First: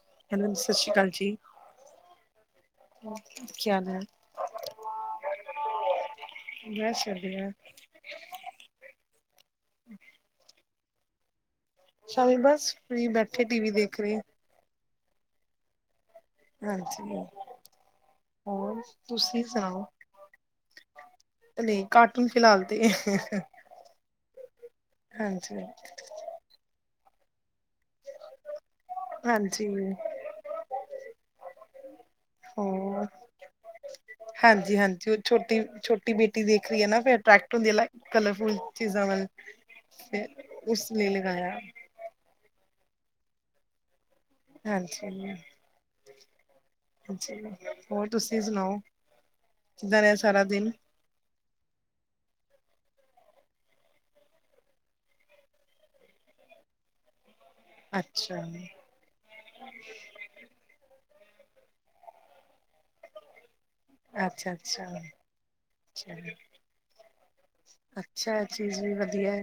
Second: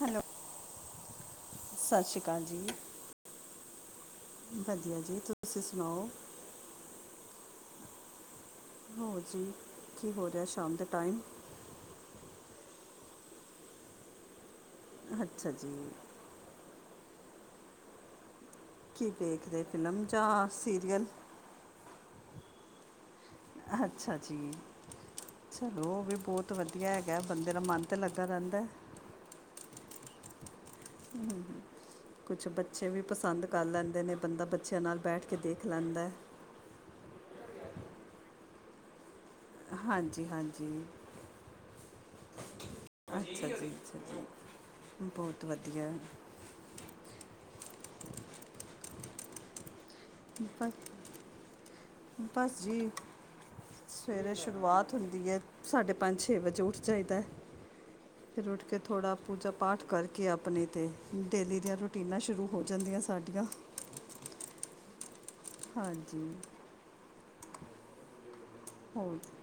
Hello ਹਨ ਸਤਿ ਸ਼੍ਰੀ ਅਕਾਲ ਜੀ ਸਤਿ ਸ਼੍ਰੀ ਅਕਾਲ ਜੀ ਕੀ ਹਾਲ ਹੈ ਵਧੀਆ ਜੀ ਤੁਸੀਂ ਸੁਣਾਓ ਬਸ ਵਧੀਆ ਹੋਰ ਜੀ ਕੀ ਹੋ ਰਿਹਾ ਸ਼ਾਮ ਦੇ ਟਾਈਮ ਸ਼ ਬਸ ਫਰੀ ਬੈਠੇ ਟੀ ਵੀ ਦੇਖ ਰਹੇਆ ਅੱਛਾ ਜੀ ਹਾਂਜੀ ਹੋਰ ਕੀ ਤੁਸੀ ਦੇਖਦੇ ਸੁਣਾਓ ਫਿਲਮ ਜਾਂ ਸੀਰੀਅਲ ਤੇ ਨਹੀਂ ਕਾਰਟੂਨ ਫਿਲਹਾਲ ਤੇ ਅੱਛਾ ਜੀ ਹਾਂਜੀ ਚਲੋ ਉਹ ਵੀ ਬੋਤ ਬੋਤ ਵਧੀਆ ਹੈਗਾ ਬੰਦੇ ਦਾ ਮਨ ਤਾਂ ਲੱਗਦਾ ਰੈਂਦਾ ਹਾਂਜੀ ਹਮ ਹ ਹ ਕੁਛ ਬੱਚੇ ਵੀ ਹੋਰ ਪਸੰਦ ਕਰ ਲੈਂਦੇ ਨੇ ਬੰਦਾ ਹਾਂਜੀ ਬੱਚਿਆਂ ਨਾਲ ਹਾਂਜੀ ਉਹ ਬੈਠ ਕੇ ਛੋਟੀ ਦੇਖ ਲੈਂਦਾ ਛੋਟੀ ਬੇਟੀ ਦੇਖ ਰਹੀ ਨਾ ਅਟਰ੍ਰੈਕਟ ਹੁੰਦੀ ਕਲਰਫੁਲ ਚੀਜ਼ਾਂ ਵ ਫ ਹਾਂਜੀ ਹਾਂਜੀ ਉਸਨ ਲਗਾਇਆ ਅੱਛਾ ਜੀ ਅੱਛਾ ਜੀ ਹਾਂਜੀ ਬੋਤ ਵਧੀਆ ਹੋਰ ਤੁਸੀਂ ਸੁਣਾਓ ਕਿਦਾਂ ਬਸ ਬਸ ਜੀ ਸਵੇਰੇ ਸ਼ੁਰੂਆਤ ਹੁੰਦੀ ਹੈ ਸਾਡੇ ਪੰਜ ਛੇ ਵਜੇ ਉੱਠ ਜਾਈਦਾ ਅੱਛਾ ਫਿਰ ਉੱਠ ਕੇ ਥੋੜਾ ਪੂਜਾ ਪਾਠ ਕਰਕੇ ਕਿ ਆਪਣੇ ਤਾਂ ਡੇਲੀ ਦੀਆਂ ਰੂਟੀਨਾਂ ਸ਼ੁਰੂ ਹੋ ਜਾਂਦੀਆਂ ਸਾਡੀਆਂ ਅੱਛਾ ਅੱਛਾ ਅੱਛਾ ਹਾਂਜੀ ਅੱਛਾ ਐ ਚੀਜ਼ ਵੀ ਹੋਰ ਵਧੀਆ ਹੈ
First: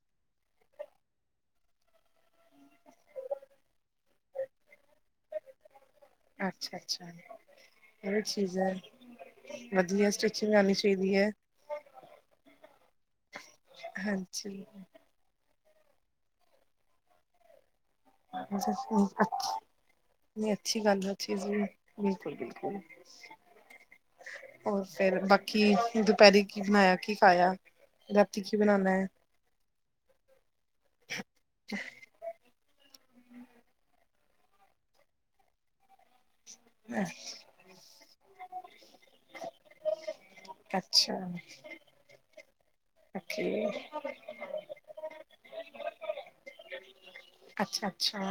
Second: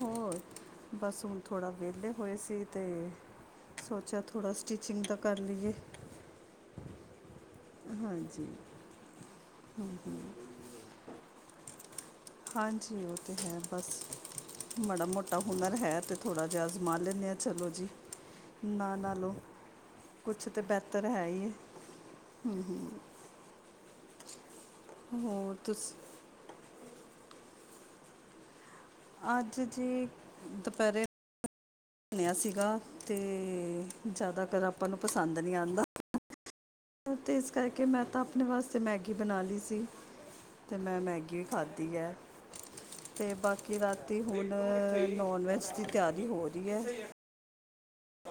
ਹੋਰ ਬਸ ਹੁਣ ਥੋੜਾ ਵਿਹਲੇ ਹੋਏ ਸੀ ਤੇ ਸੋਚਿਆ ਥੋੜਾ ਸਟਿਚਿੰਗ ਦਾ ਕਰ ਲਈਏ ਅੱਛਾ ਅੱਛਾ ਹੋ ਹਾਂਜੀ ਚੀਜ਼ ਹੈ ਵਧੀਆ ਸਟਿਚਿੰਗ ਆਣੀ ਚਾਈਦੀ ਹੈ ਹਾਂਜੀ ਉਹ ਤੇ ਹੈ ਬਸ ਹਾਂਜੀ ਮਾੜਾ ਮੋਟਾ ਤਾਂ ਹੁਨਰ ਹੈ ਤੇ ਥੋੜ੍ਹਾ ਜਿਹਾ ਅਜ਼ਮਾ ਲੈਂਦੇ ਹਾਂ ਚਲੋ ਜੀ ਨਾ ਨਾਲੋਂ ਕੁਛ ਨਹੀਂ ਤੇ ਅੱਛੀ ਗੱਲ ਬਿਹਤਰ ਆ ਅ ਹੈ ਹੀ ਚੀਜ਼ ਹੈ। ਬਿਲਕੁਲ ਬਿਲਕੁਲ ਹੋਰ ਫੇਰ ਹੋਰ ਬਾਕੀ ਤੁਸ ਦੁਪੈਰੀ ਕੀ ਬਣਾਇਆ ਕੀ ਖਾਇਆ ਰਾਤੀ ਕੀ ਬਣਾਉਣਾ ਹੈ ਅੱਜ ਜ ਦੁਪਹਿਰੇ ਬਣਿਆ ਸੀਗਾ ਤੇ ਜ਼ਿਆਦਾਤਰ ਆਪਾਂ ਨੂੰ ਪਸੰਦ ਨਹੀਂ ਆਉਂਦਾ ਹੈ ਅਤੇ ਇਸ ਕਰਕੇ ਮੈਂ ਤਾਂ ਆਪਣੇ ਵਾਸਤੇ ਮੈਗੀ ਬਣਾ ਲਈ ਸੀ ਤੇ ਮੈਂ ਅੱਛਾ ਮੈਗੀ ਖਾਧੀ ਹੈ ਤੇ ਓਕੇ ਬਾਕੀ ਰਾਤੀ ਹੁਣ ਨੋਨ ਵੈਜ ਦੀ ਤਿਆਰੀ ਹੋ ਰਹੀ ਹੈ ਅੱਛਾ ਅੱਛਾ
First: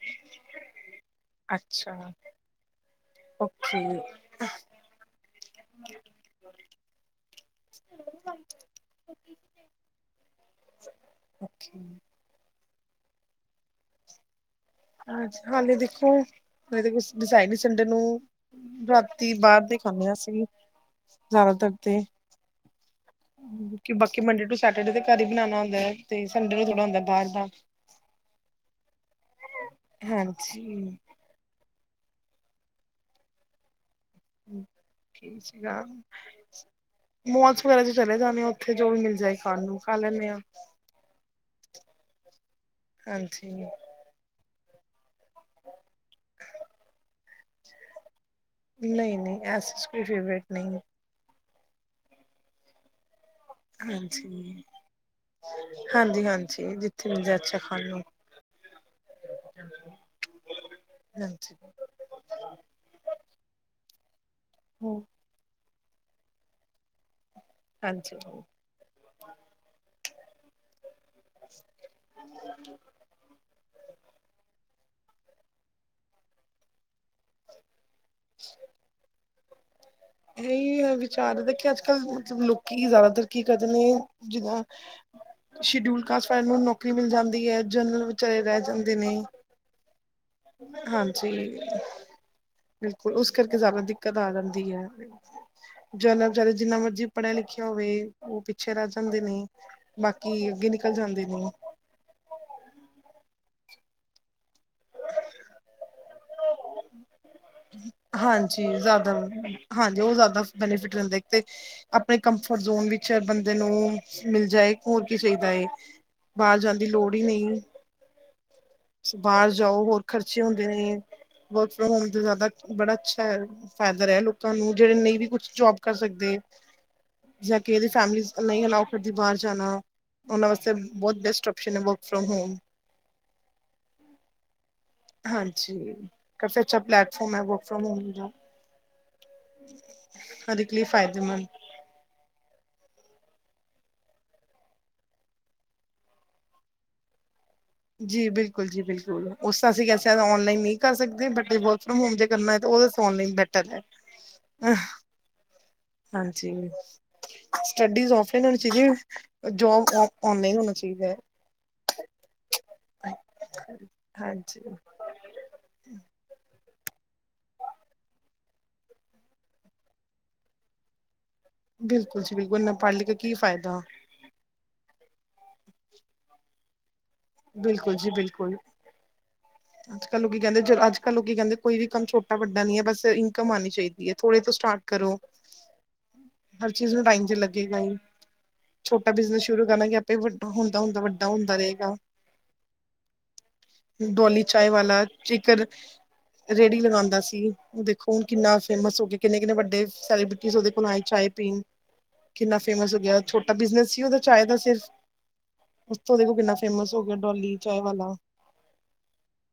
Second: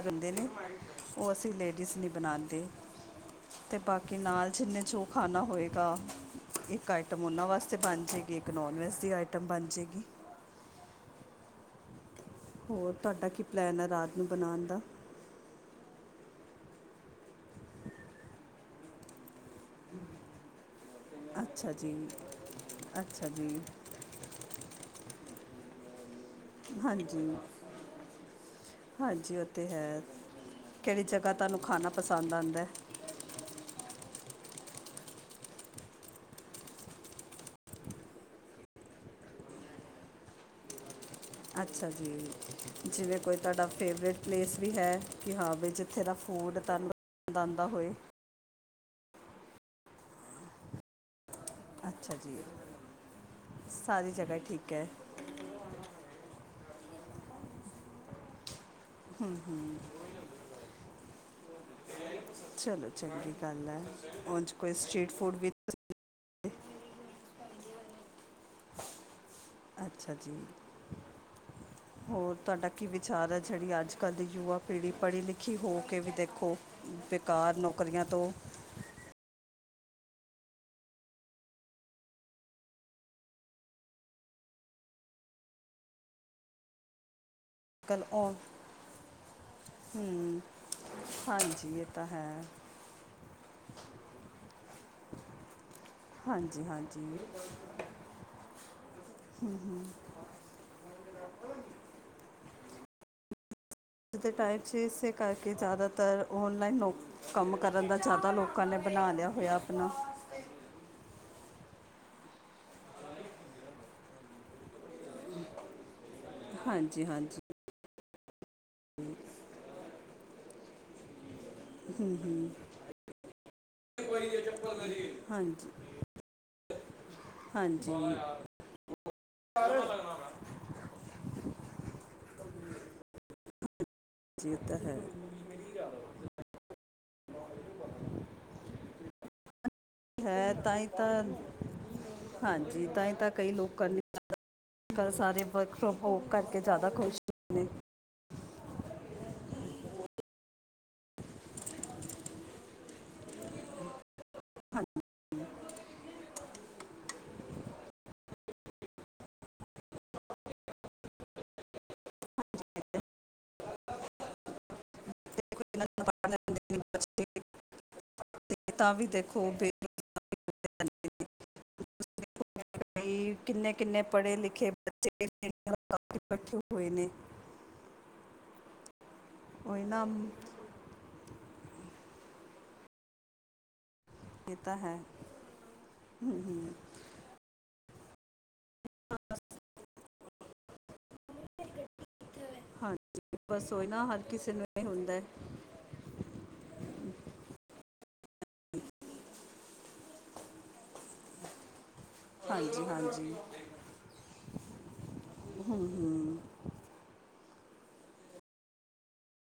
ਰਹਿੰਦੇ ਨੇ ਉਹ ਅਸੀਂ ਲੇਡੀਜ਼ ਨੇ ਹੀਂ ਅੱਛਾ ਬਨਾਤੀ ਅਤੇ ਓਕੇ ਬਾਕੀ ਨਾਲ ਜਿੰਨੇ ਚ ਖਾਨਾ ਹੋਏਗਾ ਇੱਕ ਆਈਟਮ ਉਹਨਾਂ ਵਾਸਤੇ ਬਣ ਜਾਏਗੀ ਇੱਕ ਨੋਨ ਵੈੱਜ ਦੀ ਆਈਟਮ ਬਣ ਜਾਏਗੀ [unintelligible] ਹੋਰ ਤੁਹਾਡਾ ਕੀ ਪਲੈਨ ਆ ਰਾਤ ਨੂੰ ਬਣਾਉਣ ਦਾ ਹਾਂਜੀ ਹਾਲੇ ਦੇਖੋ ਹਜੇ ਕੁਛ ਡਿਸਾਈ ਨੀ ਸੰਡੇ ਨੂੰ ਰਾਤੀ ਬਾਹਰ ਦੇ ਖਾਂਦੇ ਹਾਂ ਸੀ ਜ਼ਦਾ ਤਰ ਅੱਛਾ ਜੀ ਤੇ ਅੱਛਾ ਜੀ ਕਿ ਬਾਕੀ ਮੰਡੇ ਟੂ ਸੈਟਰਡੇ ਦੇ ਘਰ ਹੀ ਬਣਾਉਣਾ ਹੁੰਦਾ ਹੈ। ਤੇ ਸੰਡੇ ਨੂੰ ਥੋੜਾ ਹੁੰਦਾ ਹਾਂਜੀ ਬਾਹਰ ਦਾ ਹਾਂਜੀ ਉਹ ਤੇ ਹੈ ਹਾਂਜੀ ਕਿਹੜੀ ਜਗਾ ਤੁਹਾਨੂੰ ਖਾਣਾ ਪਸੰਦ ਆਦਾ ਹੈ ਠੀ ਸੀਗਾ ਮੋਲਸ ਵਗੈਰਾ ਚ ਚਲੇ ਜਾਣੇ ਆ ਉੱਥੇ ਜੋ ਵੀ ਮਿਲ ਜਾਏ ਖਾਣ ਨੂੰ ਖਾ ਲੈਂਨੇ ਹਾਂ ਅੱਛਾ ਜੀ ਜਿਵੇਂ ਕੋਈ ਹਾਂਜੀ ਤੁਹਾਡਾ ਫੇਵਰੇਟ ਪਲੇਸ ਵੀ ਹੈ ਕਿ ਹਾਂ ਵੀ ਜਿੱਥੇ ਦਾ ਫੂਡ ਤੁਹਾਨੂੰ ਪਨੰਦ ਆਉਂਦਾ ਹੋਏ ਨਈ ਨਈ ਐਸੀ ਕੋਈ ਫੇਵਰੇਟ ਨਈ ਅੱਛਾ ਜੀ ਸਾਰੀ ਹਾਂਜੀ ਜਗ੍ਹਾ ਠੀਕ ਹੈ ਹਾਂਜੀ ਹਾਂਜੀ ਜਿੱਥੇ ਮਿਲ ਜੈ ਅੱਛਾ ਖਾਨ ਨੂੰ [unintelligible] ਹਾਂਜੀ ਚਲੋ ਚੰਗੀ ਗੱਲ ਹੈ ਹੁਣ ਉਂਜ ਕੋਈ ਹਮ ਸਟ੍ਰਰੀਟ ਫੂਡ ਵਿੱ ਹਾਂਜੀ ਅੱਛਾ ਜੀ ਹੋਰ ਤੁਹਾਡਾ ਕਿਵੇ ਵਿਚਾਰ ਜਿਹੜੀ ਅੱਜ ਕੱਲ੍ਹ ਦੀ ਯੁਵਾ ਪੀੜ੍ਹੀ ਪੜ੍ਹੀ ਲਿਖੀ ਹੋ ਕੇ ਵੀ ਦੇਖੋ ਬੇਕਾਰ ਨੌਕਰੀਆਂ ਤੋਂ [inaudible] ਇਹੀ ਹੈ ਵਿਚਾਰ ਦੇ ਕਿ ਅੱਜ ਕੱਲ ਮਤਲਬ ਲੋਕੀ ਜ਼ਿਆਦਾਤਰ ਕੀ ਕਰ ਨੇ ਜਿੱਦਾਂ ਸ਼ਡਿਊਲ ਕਾਸਟ ਫ ਨੂੰ ਨੌਕਰੀ ਮਿਲ ਜਾਂਦੀ ਹੈ ਕੱਲ ਜਨਰਲ ਔ ਵਿਚਾਰੇ ਰਹਿ ਜਾਂਦੇ ਨੇ ਹਾਂਜੀ ਇਹ ਤਾਂ ਹੈ ਬਿਲਕੁਲ ਉਸ ਕਰਕੇ ਜ਼ਿਆਦਾ ਦਿੱਕਤ ਆ ਜਾਂਦੀ ਹੈ। ਜਰਨਲ ਵਿਚਾਰੇ ਹਾਂਜੀ ਜਿੰਨਾ ਮਰਜੀ ਹਾਂਜੀ ਪੜ੍ਹਿਆ ਲਿਖਿਆ ਹੋਵੇ ਉਹ ਪਿੱਛੇ ਰਹਿ ਜਾਂਦੇ ਨੇ ਬਾਕੀ ਕੀ ਅੱਗੇ ਨਿਕਲ ਜਾਂਦੇ ਨੇ ਅੱਜ ਦੇ ਟਾਈਮ 'ਚ ਇਸੇ ਕਰਕੇ ਜ਼ਿਆਦਾਤਰ ਔਨਲਾਈਨ ਹੋ ਹਾਂਜੀ ਜ਼ਿਆਦਾ ਲਿਆ ਹੋਇਆ ਆਪਣਾ ਹਾਂਜੀ ਉਹ ਜ਼ਿਆਦਾ ਬੈਨੀਫਿਟ ਰਹਿੰਦਾ ਇੱਕ ਤੇ ਆਪਣੇ ਕੰਫਰਟ ਜ਼ੋਨ ਵਿੱਚ ਬੰਦੇ ਨੂੰ ਮਿਲ ਜਾਏ ਹੋਰ ਕੀ ਚਾਹੀਦਾ ਹੈ ਬਾਹਰ ਜਾਣ ਦੀ ਹਾਂਜੀ ਲੋੜ ਹੀ ਹਾਂਜੀ ਨਈ ਏ। ਬਾਹਰ ਜਾਓ ਹੋਰ ਖਰਚੇ ਹੁੰਦੇ ਨੇ, ਵਰਕ ਫਰੋਮ ਹੋਮ ਤੇ ਜ਼ਿਆਦਾ, ਬੜਾ ਅੱਛਾ ਹੈ ਫਾਇਦਾ ਰਿਹਾ ਲੋਕਾਂ ਨੂੰ, ਜਿਹੜੇ ਨਈ ਵੀ ਕੁਛ ਹਾਂਜੀ ਜੋਬ ਕਰ ਸਕਦੇ ਜਾਂ ਕਿਸੇ ਦੀ ਹਾਂਜੀ ਫੈਮਲੀ ਨਈ ਅਲਾਓ ਕਰਦੀ ਬਾਹਰ ਜਾਣਾ, ਉਹਨਾਂ ਵਾਸਤੇ ਬਹੁਤ ਬੈਸਟ ਓਪਸ਼ਨ ਹੈ, ਵਰਕ ਫਰੋਮ ਹੋਮ। ਜੀ, ਇਹ ਤਾ ਹੈ। ਹਾਂਜੀ, ਕਾਫੀ ਅੱਛਾ ਪਲੈਟਫਾਰਮ ਹੈ ਵਰਕ ਫੋਮ ਹੋਮ ਹੈ ਹਰ ਇੱਕ ਤਾਂ ਲਈ ਹੀ ਤਾਂ, ਫਾਇਦੇਮੰਦ ਹਾਂਜੀ, ਤਾਂ ਹੀ ਤਾਂ ਕਈ ਲੋਕ ਕਰਨੀ ਕਲ ਸਾਰੇ ਵਰਕ ਫਰੋਮ ਹੋਮ ਕਰਕੇ, ਜ਼ਿਆਦਾ ਖੁਸ਼ [inaudible] ਜੀ ਬਿਲਕੁਲ ਜੀ ਬਿਲਕੁਲ, ਉਸਦਾ ਅਸੀਂ ਔਨਲਾਈਨ ਨਈ ਕਰ ਸਕਦੇ ਬਟ ਵ ਫਰੋਮ ਹੋਮ ਜੇ ਕਰਨਾ, ਤਾਂ ਉਹ ਆਨਲਾਈਨ ਬੈਟਰ ਹੈ। ਹਾਂਜੀ ਸਟੱਡੀਜ਼ ਔਫਲਾਈਨ ਹੋਣੀ ਚਾਹੀਦੀ, ਜੋਬ ਓਨਲਾਈਨ ਹੋਣਾ ਚਾਹੀਦਾ ਹੈ। [inaudible] ਹਾਂਜੀ। [inaudible] [inaudible] ਤਾਂ ਵੀ, ਦੇਖੋ ਬੇ ਬਿਲਕੁਲ ਜੀ ਬਿਲਕੁਲ, ਏਨਾ ਪਾੜ ਲਿਖ ਕੇ ਕੀ ਬੇਰੋਜ਼ਗਾਰੀ ਕਿੰਨੇ ਫਾਇਦਾ। ਕਿੰਨੇ ਪੜ੍ਹੇ ਲਿਖੇ ਬੱਚੇ [unintelligible] ਬੈਠੇ ਹੋਏ ਨੇ। ਬਿਲਕੁਲ ਜੀ ਬਿਲਕੁਲ। ਉਹੀ ਨਾ ਅੱਜ ਕੱਲ ਲੋਕੀ ਕਹਿੰਦੇ, ਜ ਅੱਜ ਕੱਲ ਲੋਕੀ ਕਹਿੰਦੇ, ਕੋਈ ਵੀ ਕੰਮ ਛੋਟਾ ਵੱਡਾ ਨੀ ਹੈ, ਬਸ ਇਨਕਮ ਆਣੀ ਚਾਹੀਦੀ। [unintelligible] ਥੋੜੇ ਤੋਂ ਇਹ ਤਾਂ ਸਟਾਰਟ ਹੈ ਕਰੋ, ਹਰ ਚੀਜ਼ ਨੂੰ ਟਾਈਮ ਤੇ ਲੱਗੇਗਾ ਹੀ। ਛੋਟਾ ਬਿਜਨਸ ਸ਼ੁਰੂ ਕਰਨਾਗੇ, ਆਪੇ ਵੱਡਾ ਹੁੰਦਾ ਹੁੰਦਾ, ਵੱਡਾ ਹੁੰਦਾ ਰਹੇਗਾ। ਹਾਂਜੀ, ਬਸ ਔਈ ਨਾ ਹਰ ਡੋਲੀ ਕਿਸੇ ਨੂੰ ਇਹ ਵਾਲਾ ਹੁੰਦਾ ਹੈ ਚਾਏ ਰੇੜੀ ਲਗਾਉਂਦਾ ਸੀ, ਦੇਖੋ ਹੁਣ ਕਿੰਨਾ ਫੇਮਸ ਹੋ ਗਏ, ਕਿੰਨੇ ਕਿੰਨੇ ਵੱਡੇ ਸੈਲੀਬ੍ਰਿਟੀ ਉਹਦੇ ਕੋਲ ਆਏ ਚਾਏ [unintelligible] ਕਿੰਨਾ ਹਾਂਜੀ ਫੇਮਸ ਹੋ ਗਿਆ, ਹਾਂਜੀ ਛੋਟਾ ਬਿਜਨਸ ਸੀ ਉਹਦਾ ਚਾਏ ਦਾ ਸਿਰਫ, ਉਸ ਤੋਂ ਦੇਖੋ ਕਿੰਨਾ ਫੇਮਸ ਹੋ ਗਿਆ, ਡੋਲੀ ਚਾਏ ਵਾ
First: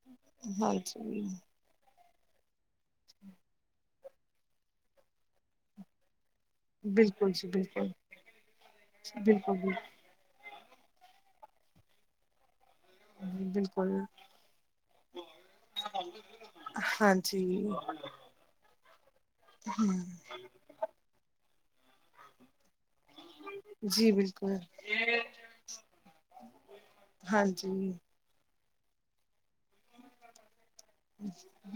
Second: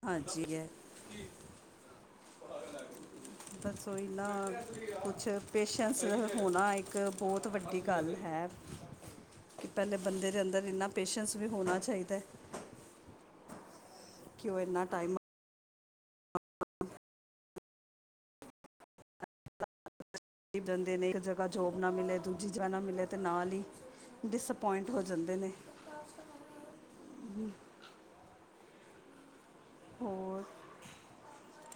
ਹਾਂਜੀ ਹਾਂਜੀ [unintelligible] ਬਸ ਉਈ ਨਾ, ਕੁੱਛ ਪੇਸ਼ੈਂਸ ਹੋਣਾ ਇੱਕ ਬਿਲਕੁਲ ਬਹੁਤ ਜੀ ਵੱਡੀ ਬਿਲਕੁਲ ਗੱਲ ਹੈ, ਬਿਲਕੁਲ ਕਿ ਪਹਿਲੇ ਬੰਦੇ ਦੇ ਅੰਦਰ, ਇੰਨਾ ਪੇਸ਼ੈਂਸ ਵੀ ਹੋਣਾ ਚਾਹੀਦਾ। ਹਾਂਜੀ, ਬਿਲਕੁਲ। ਕਿ, ਉਹ ਇੰਨਾ ਟਾਈਮ ਹਾਂਜੀ। ਹਮ। ਜਂਦੇ ਨੇ ਇੱਕ ਜਗ੍ਹਾ ਜੋਬ ਨਾ ਮਿਲੇ, ਦੂਜੀ ਜਗ੍ਹਾ ਨਾ ਮਿਲੇ, ਤੇ ਨਾਲ ਹੀ ਜੀ ਬਿਲਕੁਲ ਡਿਸਅਪੁਇੰਟ ਹੋ ਜਾਂਦੇ ਨੇ, ਹ ਹਾਂਜੀ ਹੋਰ,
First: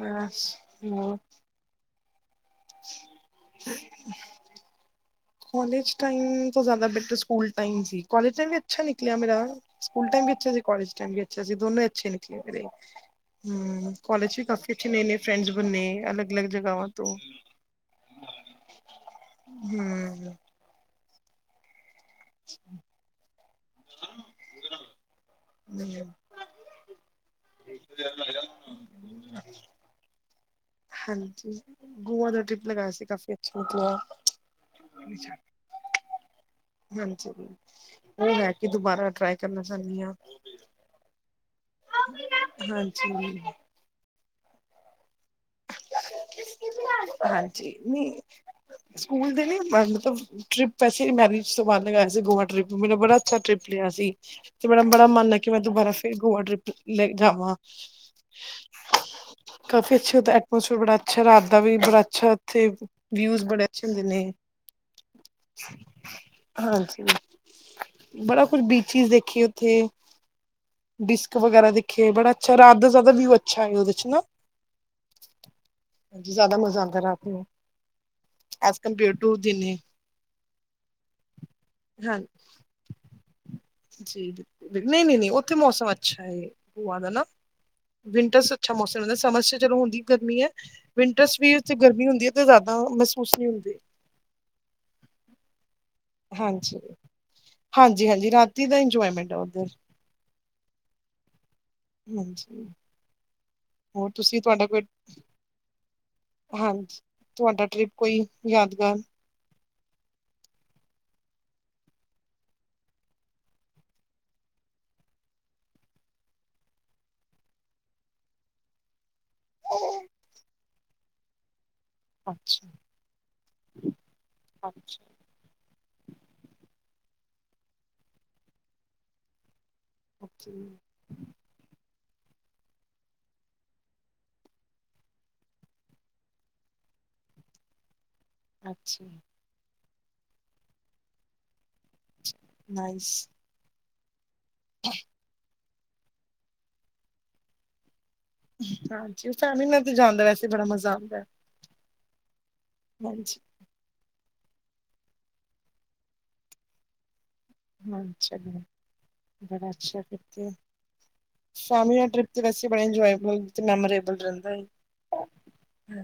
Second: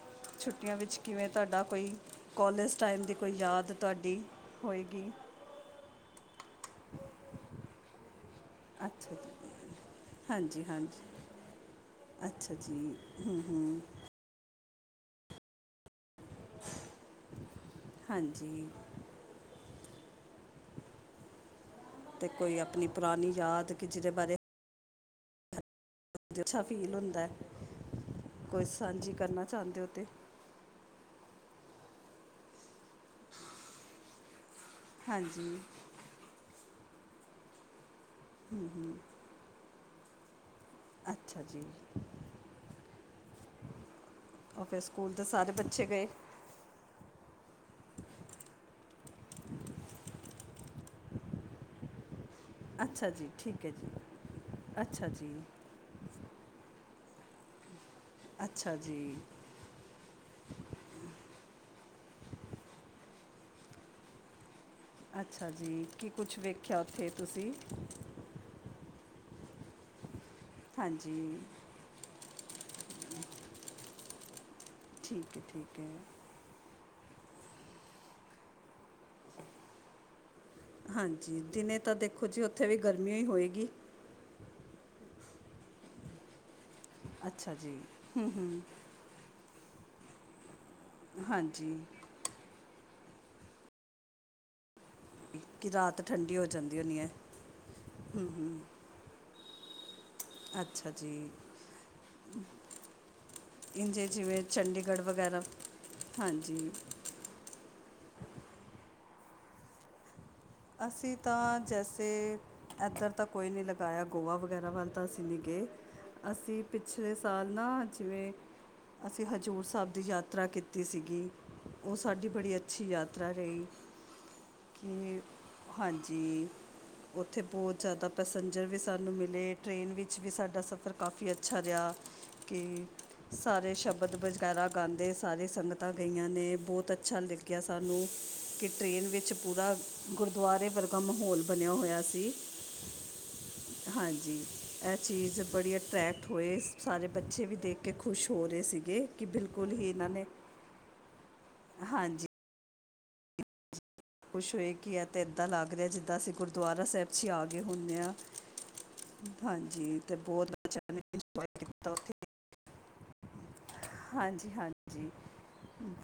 ਬਸ ਛੁੱਟੀਆਂ ਵਿੱਚ ਹੋਰ ਕਿਵੇਂ ਤੁਹਾਡਾ ਕੋਈ? ਕੋਲੇਜ਼ ਟਾਈਮ ਦੀ ਕੋਈ ਯਾਦ, ਤੁਹਾਡੀ ਹੋਏਗੀ ਕੋਲੇਜ ਟਾਈਮ ਤੋਂ ਜ਼ਿਆਦਾ ਬੈਟਰ, ਸਕੂਲ ਟਾਈਮ ਸੀ, ਕੋਲੇਜ ਟਾਈਮ ਅੱਛਾ ਨਿਕਲਆ ਮੇਰਾ, ਸਕੂਲ ਟਾਈਮ ਵੀ ਅੱਛਾ ਸੀ, ਹਾਂਜੀ ਕੋਲੇਜ ਟਾਈਮ ਵੀ ਅੱਛਾ ਸੀ ਦੋਨੋਂ ਹੀ ਅੱਛੇ ਨਿਕਲੇ ਮੇਰੇ। ਹਮ ਹਮ ਹਮ ਕੋਲੇਜ ਚ ਵੀ ਕਾਫੀ ਅੱਛੇ ਨਏ ਨਏ ਫਰੈਂਡਸ ਬਣੇ ਅਲੱਗ ਅਲੱਗ ਜਗਾਵਾਂ ਤੋਂ ਹਾਂਜੀ ਹਮ ਤੇ ਕੋਈ ਆਪਣੀ ਪੁਰਾਣੀ ਯਾਦ ਕਿ ਜਿਹਦੇ ਬਾਰੇ ਨਈ ਹੈ ਤੇ ਅੱਛਾ ਫੀਲ ਹੋਦੈ ਕੋਈ ਸਾਂਝੀ ਕਰਨਾ ਚਾਹੁੰਦੇ ਹੋ ਤੇ ਹਾਂਜੀ ਗੋਆ ਦਾ ਟ੍ਰਿਪ ਲਗਾਇਆ ਸੀ ਕਾਫੀ ਅੱਛਾ ਗਿਆ ਹਾਂਜੀ ਹਾਂਜੀ ਉਹ ਹੈ ਕਿ ਦੁਬਾਰਾ ਟਰਾਈ ਕਰਨਾ ਚਾਂਦੀ ਹਾਂ। ਅੱਛਾ ਜੀ ਹਾਂਜੀ ਉਹ ਫੇਰ ਸਕੂਲ ਦੇ ਸਾਰੇ ਬੱਚੇ ਗਏ [inaudible] ਹਾਂਜੀ ਨੀ ਸਕੂਲ ਦੇ ਨੀ ਮ ਮਤਲਬ ਟ੍ਰਿਪ ਵੈਸੇ ਮੈਰਿਜ ਤੋਂ ਬਾਅਦ ਲਗਾਇਆ ਸੀ ਗੋਆ ਟ੍ਰਿਪ ਤੇ ਮੇਰਾ ਬੜਾ ਜੀ ਅੱਛਾ ਠੀਕ ਟ੍ਰਿਪ ਹੈ ਜੀ ਲਿਆ ਸੀ ਤੇ ਮੇਰਾ ਅੱਛਾ ਬੜਾ ਜੀ ਮੰਨ ਹੈ ਕਿ ਮੈ ਦੁਬਾਰਾ ਫਿਰ ਗੋਆ ਟ੍ਰਿਪ ਲੈਣ ਜਾਵਾਂ ਅੱਛਾ ਜੀ ਕਫੀ ਅੱਛਾ ਦਾ ਐਕ ਮੌਸਮ ਬੜਾ ਅੱਛਾ ਰਾਤ ਦਾ ਵੀ ਬੜਾ ਅੱਛਾ ਉੱਥੇ ਵਿਊਜ਼ ਬੜੇ ਅੱਛੇ ਹੁੰਦੇ ਨੇ ਅੱਛਾ ਜੀ ਕੀ ਕੁੱਛ ਵੇਖਿਆ ਹਾਂਜੀ ਉੱਥੇ ਤੁਸੀਂ ਬੜਾ ਕੁੱਛ ਬੀਚਿਸ ਦੇਖੇ ਉੱਥੇ ਡਿਸਕ ਹਾਂਜੀ ਵਗੈਰਾ ਦੇਖੀ ਕੇ ਬੜਾ ਅੱਛਾ ਰਾਤ ਦਾ ਜਿਆਦਾ ਵਿਊ ਅੱਛਾ ਐ ਓਦੇ ਚ ਨਾ। ਠੀਕ ਐ, ਠੀਕ ਐ। ਜਾ਼ਦਾ ਮਜ਼ਾ ਆਂਦੈ ਰਾਤ ਨੂੰ, ਐਜ਼ ਕੰਪੇਅਰ ਟੂ ਦਿਨੇ। ਹਾਂਜੀ, ਦਿਨੇ ਤਾਂ ਦੇਖੋ ਜੀ ਓਥੇ ਵੀ ਗਰਮੀ ਈ ਹੋਏਗੀ। ਜੀ, ਨਹੀਂ, ਨਹੀਂ, ਨਹੀਂ ਓਥੇ ਮੌਸਮ ਅੱਛਾ ਐ। ਗੋਆ ਦਾ ਨਾ ਅੱਛਾ ਜੀ ਵਿੰਟਰਸ ਅੱਛਾ ਮੌਸਮ ਰਹਿੰਦਾ, ਸਮਰਸ ਚ ਚਲੋ ਦਿੱਕਤ ਨਹੀਂ ਐ। ਵਿੰਟਰਸ ਵੀ ਹਾਂਜੀ ਉੱਥੇ ਗਰਮੀ ਹੁੰਦੀ ਐ, ਤੇ ਜਾ਼ਦਾ ਮਹਸੂਸ ਨੀ ਹੁੰਦੀ। ਕਿ ਰਾਤ ਠੰਡੀ ਹੋ ਜਾਂਦੀ ਹਾਂਜੀ, ਹੋਣੀ ਹੈ ਹਾਂਜੀ, ਹਾਂਜੀ ਰਾਤੀ ਦਾ ਇੰਜੋਏਮੈਂਟ ਆ ਓਧੱਰ। ਅੱਛਾ ਜੀ। ਇੰਜੇ ਹੋਰ ਜਿਵੇਂ ਤੁਸੀਂ ਤੁਹਾਡਾ ਕੋਈ ਚੰਡੀਗੜ ਵਗੈਰਾ। ਹਾਂਜੀ, ਤੁਆਡਾ ਟ੍ਰਿਪ ਕੋਈ ਯਾਦਗਾਰ? ਅਸੀ ਤਾਂ ਜੈਸੇ ਐਦਰ ਤਾਂ ਕੋਈ ਨੀ ਲਗਾਇਆ, ਗੋਆ ਵਗੈਰਾ ਵੱਲ ਤਾਂ ਅਸੀਂ ਨੀ ਗਏ। ਅਸੀ ਪਿਛਲੇ ਸਾਲ ਨਾ ਜਿਵੇਂ ਅਸੀ ਹਜੂਰ ਸ੍ਹਾਬ ਦੀ ਯਾਤਰਾ ਕੀਤੀ ਸੀਗੀ। ਉਹ ਸਾਡੀ ਬੜੀ ਅੱਛਾ ਅੱਛੀ ਯਾਤਰਾ ਰਹੀ, ਅੱਛਾ ਕਿ ਹਾਂਜੀ, ਓਥੇ ਬੋਤ ਜਾਦਾ ਪੈਸੇਂਜਰ ਵੀ ਸਾਨੂੰ ਮਿਲੇ, ਟ੍ਰੇਨ ਵੀ ਵਿਚੱ ਵੀ ਓਕੇ ਸਾਡਾ ਸਫ਼ਰ ਕਾਫੀ ਅੱਛਾ ਰਿਆ, ਕਿ ਸਾਰੇ ਸ਼ਬਦ ਵਗੈਰਾ ਗਾਂਦੇ ਸਾਰੇ ਸੰਗਤਾਂ ਗਈਆਂ ਨੇ, ਬੋਤ ਅੱਛਾ ਲਗਿਆ ਸਾਨੂੰ। ਕਿ ਅੱਛਾ ਟ੍ਰੇਨ ਵਿੱਚ ਪੂਰਾ ਗੁਰਦੁਆਰੇ ਵਰਗਾ ਮਾਹੌਲ ਬਨਿਆ ਹੋਏਆ ਸੀ। ਨਾਈਸ। ਹਾਂਜੀ, ਐ ਚੀਜ ਬੜੀ ਅਟਰੈਕਟ ਹੋਏ ਸਾਰੇ ਬੱਚੇ ਵੀ ਦੇਖ ਕੇ ਖੁਸ਼ ਹੋ ਰੇ ਸੀਗੇ ਕਿ ਹਾਂਜੀ ਫੈਮਿਲੀ ਬਿਲਕੁਲ ਨਾਲ ਹੀ ਤੇ ਇਨਾਂ ਜਾਣ ਦਾ ਨੇ, ਵੈਸੇ ਬੜਾ ਮਜ਼ਾ ਆਉਂਦਾ ਹੈ। ਹਾਂਜੀ। ਹਾਂਜੀ। ਖੁਸ਼ ਹੋਏ ਕਿ ਐ ਤੇ ਏਂਦਾੱ ਲੱਗ ਰੇਆ ਜਿੱਦਾ ਅਸੀ ਗੁਰਦੁਆਰਾ ਸ੍ਹੇਬ ਜੀ ਆ ਗਏ ਹੁੰਨੇ ਹਾਂ ਆਂ। ਚਲੋ ਬੜਾ ਅੱਛਾ ਫਿਰ [unintelligible] ਐ ਤੇ ਵੈਸੇ ਬੜਾ ਇੰਜੋਏਬਲ ਤੇ ਮੈਮਰੇ ਹਾਂਜੀ, ਹਾਂਜੀ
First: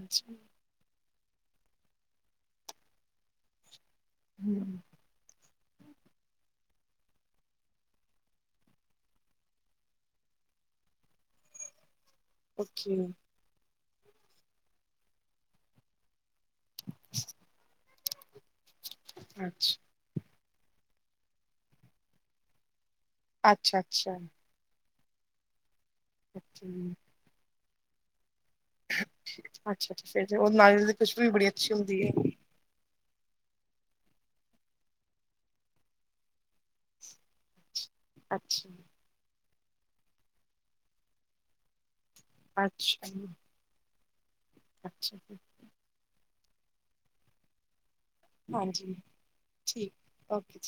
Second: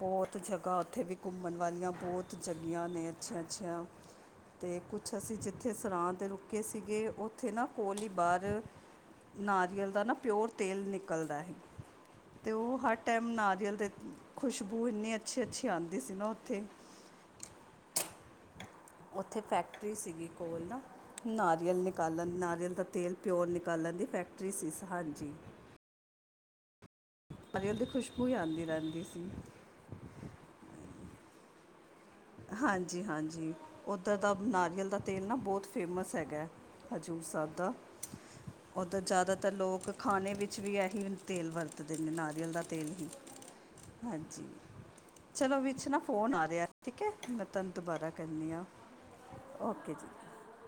ਬੋ ਤ ਜ ਕਾ ਓਥੇ ਵੀ ਘੁੰਮਣ ਵਾਲੀਆਂ ਬੋਤ ਜਗੀਆਂ ਨੇ ਅੱਛੀਆਂ, ਅੱਛੀਆਂ ਤੇ ਕੁਛ ਅੱਛਾ ਅਸੀ ਜਿੱਥੇ ਸਰਾਂ ਤੇ ਰੁਕੇ ਸੀਗੇ, ਓਥੇ ਨਾ ਕੋਲ ਈ ਬਾਰ ਨਾਰੀਅਲ ਦਾ ਨਾ ਪੇਓਰ ਤੇਲ ਨਿਕਲਦਾ ਐ ਤੇ ਓ ਹਰ ਓਕੇ ਟੈਮ ਨਾਰੀਅਲ ਦੇ ਖੁਸ਼ਬੂ ਇੰਨੀ ਅੱਛੀ, ਅੱਛੀ ਆਂਦੀ ਸੀ ਨਾ ਓਥੇ। [inaudible] ਓਥੇ ਅੱਛਾ ਫੈਕਟਰੀ ਸੀਗੀ ਕੋਲ ਨਾ, ਨਾਰੀਅਲ ਨਿਕਾਲਨ, ਨਾਰੀਅਲ ਦਾ ਤੇਲ ਪੇਓਰ ਨਿਕਾਲਨ ਦੀ ਅੱਛਾ-ਅੱਛਾ, ਫੈਕਟਰੀ ਸੀਸ ਹਾਂਜੀ। [unintelligible] ਨਾਰੀਅਲ ਦੀ ਖੁਸ਼ਬੂ ਈ ਆਂਦੀ ਰੈਂਦੀ ਸੀ। ਅੱਛਾ, ਅੱਛਾ ਫੇਰ ਓ ਨਾਰੀਅਲ ਦੀ ਖੁਸ਼ਬੂ ਵੀ ਬੜੀ ਅੱਛੀ ਹੁੰਦੀ ਏ। ਹਾਂਜੀ, ਹਾਂਜੀ ਓਧੱਰ ਦਾ ਨਾਰੀਅਲ ਦਾ ਤੇਲ ਨਾ ਬੋਤ ਫੇਮਸ ਹੈਗਾ। ਹਜੂਰ ਸ੍ਹਾਬ ਦਾ। ਅੱਛਾ, ਓਧੱਰ ਜਾਦਾਤਰ ਲੋਕ ਖਾਨੇ ਵਿੱਚ ਵੀ ਏਹੀ ਤੇਲ ਵਰਤਦੇ ਨੇ ਨਾਰੀ ਅਲ ਦਾ ਤੇਲ ਹੀ, ਅੱਛਾ, ਹਾਂਜੀ। ਅੱਛਾ ਜੀ। ਚਲੋ ਵਿੱਚ ਨਾ ਫੋਨ ਆ ਰੇਆ, ਠੀਕੈ, ਮੈਂ ਤਾੋਨੂੰ ਦੁਬਾਰਾ ਕਰਨੀ ਆ, ਹਾਂਜੀ ਓਕੇ ਜੀ। ਠੀਕ ਓਕੇ ਜੀ।